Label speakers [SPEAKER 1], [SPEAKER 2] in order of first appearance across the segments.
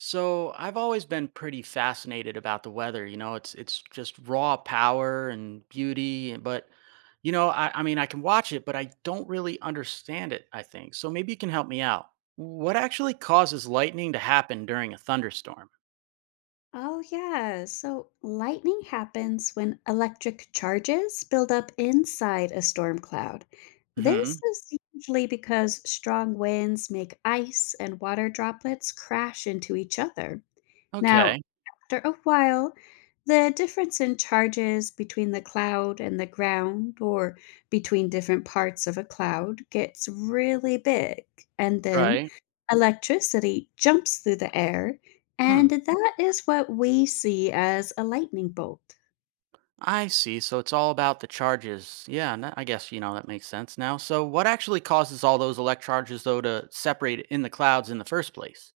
[SPEAKER 1] So I've always been pretty fascinated about the weather. You know, it's just raw power and beauty. But I can watch it, but I don't really understand it. I think so. Maybe you can help me out. What actually causes lightning to happen during a thunderstorm?
[SPEAKER 2] Oh, yeah. So lightning happens when electric charges build up inside a storm cloud. This
[SPEAKER 1] Hmm.
[SPEAKER 2] is usually because strong winds make ice and water droplets crash into each other. Now,
[SPEAKER 1] Okay.
[SPEAKER 2] after a while, the difference in charges between the cloud and the ground or between different parts of a cloud gets really big. And then
[SPEAKER 1] Right.
[SPEAKER 2] electricity jumps through the air, and
[SPEAKER 1] Hmm.
[SPEAKER 2] that is what we see as a lightning bolt.
[SPEAKER 1] I see. So it's all about the charges. Yeah, and that makes sense now. So what actually causes all those electric charges though to separate in the clouds in the first place?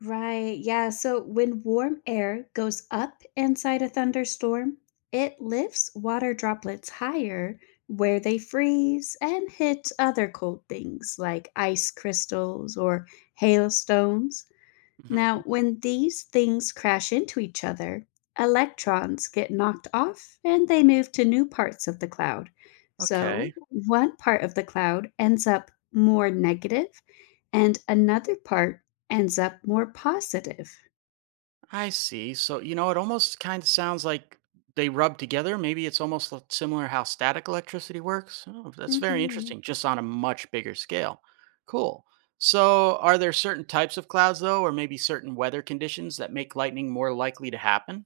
[SPEAKER 2] Right. Yeah. So when warm air goes up inside a thunderstorm, it lifts water droplets higher where they freeze and hit other cold things like ice crystals or hailstones.
[SPEAKER 1] Hmm.
[SPEAKER 2] Now, when these things crash into each other, electrons get knocked off and they move to new parts of the cloud. So,
[SPEAKER 1] Okay.
[SPEAKER 2] one part of the cloud ends up more negative, and another part ends up more positive.
[SPEAKER 1] I see. So, it almost kind of sounds like they rub together. Maybe it's almost similar how static electricity works. Oh, that's very
[SPEAKER 2] Hmm.
[SPEAKER 1] interesting, just on a much bigger scale. Cool. So, are there certain types of clouds, though, or maybe certain weather conditions that make lightning more likely to happen?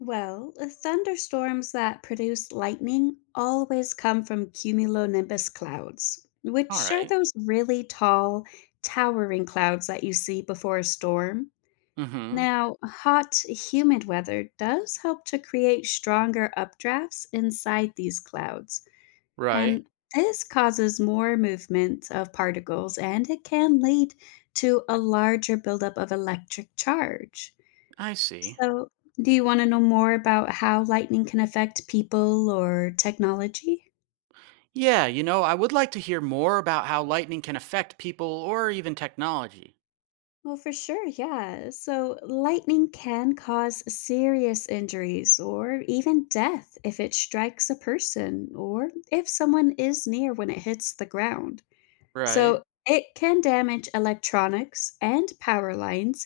[SPEAKER 2] Well, thunderstorms that produce lightning always come from cumulonimbus clouds,
[SPEAKER 1] All
[SPEAKER 2] which are
[SPEAKER 1] right.
[SPEAKER 2] those really tall, towering clouds that you see before a storm.
[SPEAKER 1] Mm-hmm.
[SPEAKER 2] Now, hot, humid weather does help to create stronger updrafts inside these clouds,
[SPEAKER 1] Right.
[SPEAKER 2] and this causes more movement of particles and it can lead to a larger buildup of electric charge.
[SPEAKER 1] I see.
[SPEAKER 2] So, do you want to know more about how lightning can affect people or technology?
[SPEAKER 1] Yeah, I would like to hear more about how lightning can affect people or even technology.
[SPEAKER 2] Well, for sure, yeah. So, lightning can cause serious injuries or even death if it strikes a person or if someone is near when it hits the ground.
[SPEAKER 1] Right.
[SPEAKER 2] So, it can damage electronics and power lines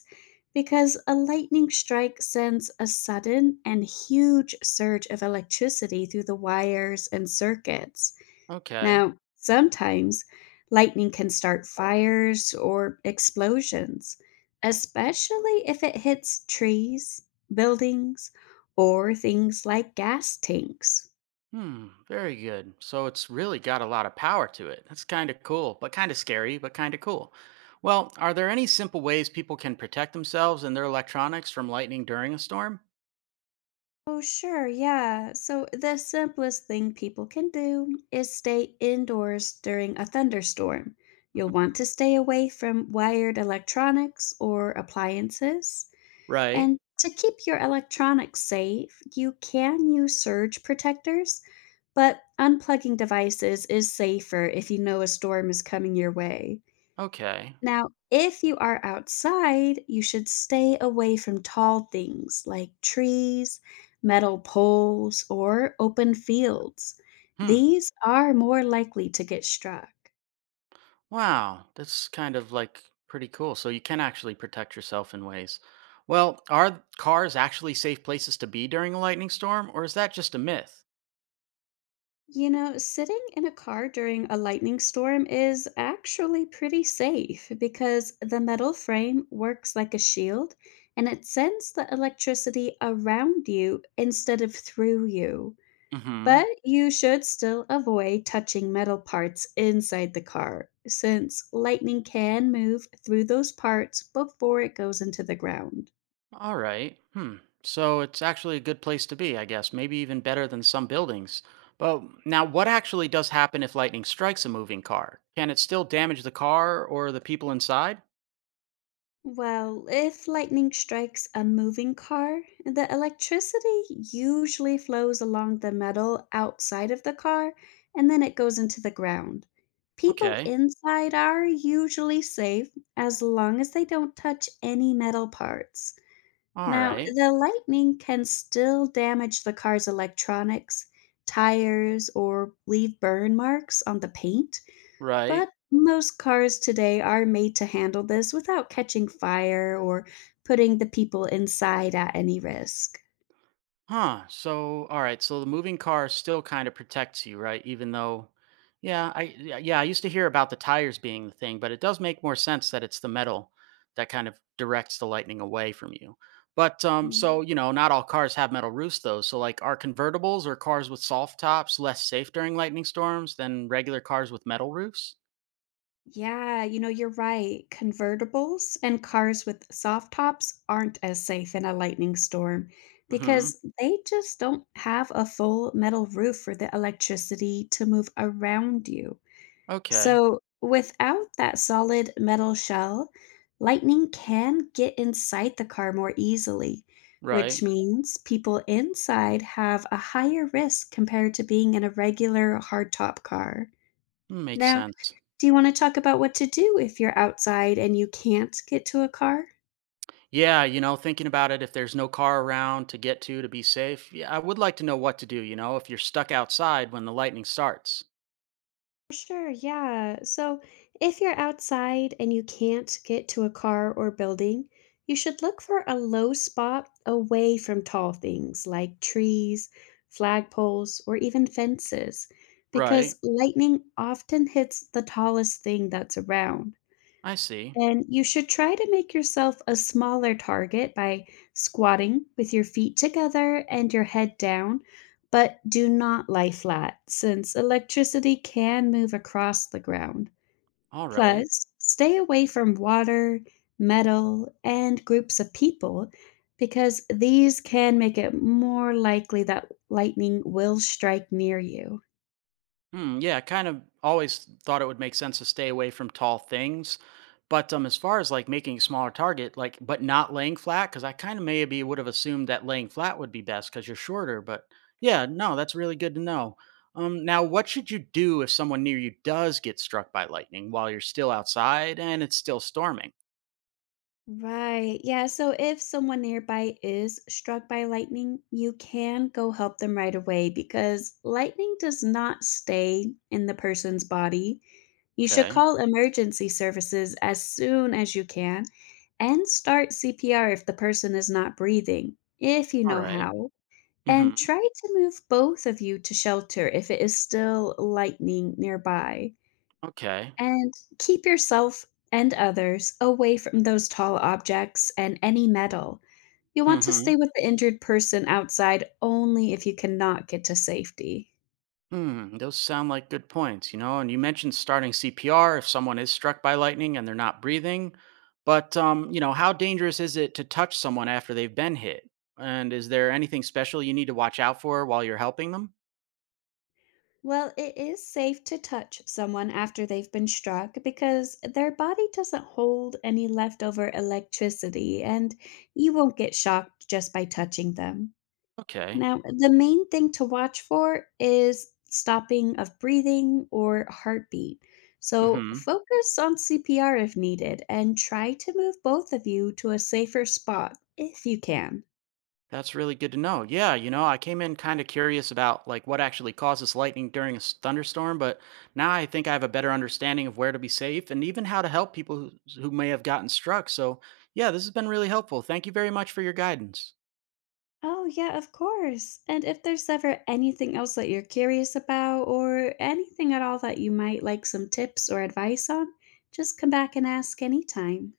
[SPEAKER 2] because a lightning strike sends a sudden and huge surge of electricity through the wires and circuits.
[SPEAKER 1] Okay.
[SPEAKER 2] Now, sometimes lightning can start fires or explosions, especially if it hits trees, buildings, or things like gas tanks.
[SPEAKER 1] Hmm, very good. So it's really got a lot of power to it. That's kind of cool, but kind of scary, but kind of cool. Well, are there any simple ways people can protect themselves and their electronics from lightning during a storm?
[SPEAKER 2] Oh, sure, yeah. So, the simplest thing people can do is stay indoors during a thunderstorm. You'll
[SPEAKER 1] Mhm.
[SPEAKER 2] want to stay away from wired electronics or appliances.
[SPEAKER 1] Right.
[SPEAKER 2] And to keep your electronics safe, you can use surge protectors, but unplugging devices is safer if you know a storm is coming your way.
[SPEAKER 1] Okay.
[SPEAKER 2] Now, if you are outside, you should stay away from tall things like trees, metal poles, or open fields.
[SPEAKER 1] Hmm.
[SPEAKER 2] These are more likely to get struck.
[SPEAKER 1] Wow. That's kind of like pretty cool. So you can actually protect yourself in ways. Well, are cars actually safe places to be during a lightning storm, or is that just a myth?
[SPEAKER 2] You know, sitting in a car during a lightning storm is actually pretty safe because the metal frame works like a shield and it sends the electricity around you instead of through you.
[SPEAKER 1] Mm hmm.
[SPEAKER 2] But you should still avoid touching metal parts inside the car since lightning can move through those parts before it goes into the ground.
[SPEAKER 1] All right. Hmm. So it's actually a good place to be, I guess. Maybe even better than some buildings. But now, what actually does happen if lightning strikes a moving car? Can it still damage the car or the people inside?
[SPEAKER 2] Well, if lightning strikes a moving car, the electricity usually flows along the metal outside of the car and then it goes into the ground. People
[SPEAKER 1] Okay.
[SPEAKER 2] inside are usually safe as long as they don't touch any metal parts.
[SPEAKER 1] All
[SPEAKER 2] Now,
[SPEAKER 1] right.
[SPEAKER 2] the lightning can still damage the car's electronics, tires, or leave burn marks on the paint.
[SPEAKER 1] Right.
[SPEAKER 2] But most cars today are made to handle this without catching fire or putting the people inside at any risk.
[SPEAKER 1] Huh. So, all right. So the moving car still kind of protects you, right? Even though, yeah, I used to hear about the tires being the thing, but it does make more sense that it's the metal that kind of directs the lightning away from you. But
[SPEAKER 2] Mm.
[SPEAKER 1] not all cars have metal roofs though. So like, are convertibles or cars with soft tops less safe during lightning storms than regular cars with metal roofs?
[SPEAKER 2] Yeah, you know, you're right. Convertibles and cars with soft tops aren't as safe in a lightning storm
[SPEAKER 1] Hmm.
[SPEAKER 2] because they just don't have a full metal roof for the electricity to move around you.
[SPEAKER 1] Okay.
[SPEAKER 2] So, without that solid metal shell, lightning can get inside the car more easily, which
[SPEAKER 1] Right.
[SPEAKER 2] means people inside have a higher risk compared to being in a regular hardtop car.
[SPEAKER 1] Makes
[SPEAKER 2] Now,
[SPEAKER 1] sense.
[SPEAKER 2] do you want to talk about what to do if you're outside and you can't get to a car?
[SPEAKER 1] Yeah, thinking about it, if there's no car around to get to be safe, yeah, I would like to know what to do, if you're stuck outside when the lightning starts.
[SPEAKER 2] Sure, yeah. So if you're outside and you can't get to a car or building, you should look for a low spot away from tall things like trees, flagpoles, or even fences,
[SPEAKER 1] Right.
[SPEAKER 2] because lightning often hits the tallest thing that's around.
[SPEAKER 1] I see.
[SPEAKER 2] And you should try to make yourself a smaller target by squatting with your feet together and your head down, but do not lie flat since electricity can move across the ground.
[SPEAKER 1] All right.
[SPEAKER 2] Plus, stay away from water, metal, and groups of people because these can make it more likely that lightning will strike near you.
[SPEAKER 1] Hmm, yeah, I kind of always thought it would make sense to stay away from tall things. But as far as making a smaller target, but not laying flat, because I kind of maybe would have assumed that laying flat would be best because you're shorter. But yeah, no, that's really good to know. Now, what should you do if someone near you does get struck by lightning while you're still outside and it's still storming?
[SPEAKER 2] Right. Yeah. So if someone nearby is struck by lightning, you can go help them right away because lightning does not stay in the person's body. You should
[SPEAKER 1] Okay,
[SPEAKER 2] call emergency services as soon as you can and start CPR if the person is not breathing, if you
[SPEAKER 1] all
[SPEAKER 2] know
[SPEAKER 1] right.
[SPEAKER 2] how.
[SPEAKER 1] Mm-hmm.
[SPEAKER 2] And try to move both of you to shelter if it is still lightning nearby.
[SPEAKER 1] Okay.
[SPEAKER 2] And keep yourself and others away from those tall objects and any metal. You want to stay with the injured person outside only if you cannot get to safety.
[SPEAKER 1] Hmm, those sound like good points, And you mentioned starting CPR if someone is struck by lightning and they're not breathing. But, how dangerous is it to touch someone after they've been hit? And is there anything special you need to watch out for while you're helping them?
[SPEAKER 2] Well, it is safe to touch someone after they've been struck because their body doesn't hold any leftover electricity and you won't get shocked just by touching them.
[SPEAKER 1] Okay.
[SPEAKER 2] Now, the main thing to watch for is stopping of breathing or heartbeat. So, focus on CPR if needed and try to move both of you to a safer spot if you can.
[SPEAKER 1] That's really good to know. Yeah, I came in kind of curious about what actually causes lightning during a thunderstorm, but now I think I have a better understanding of where to be safe and even how to help people who may have gotten struck. So, yeah, this has been really helpful. Thank you very much for your guidance.
[SPEAKER 2] Oh, yeah, of course. And if there's ever anything else that you're curious about or anything at all that you might like some tips or advice on, just come back and ask anytime.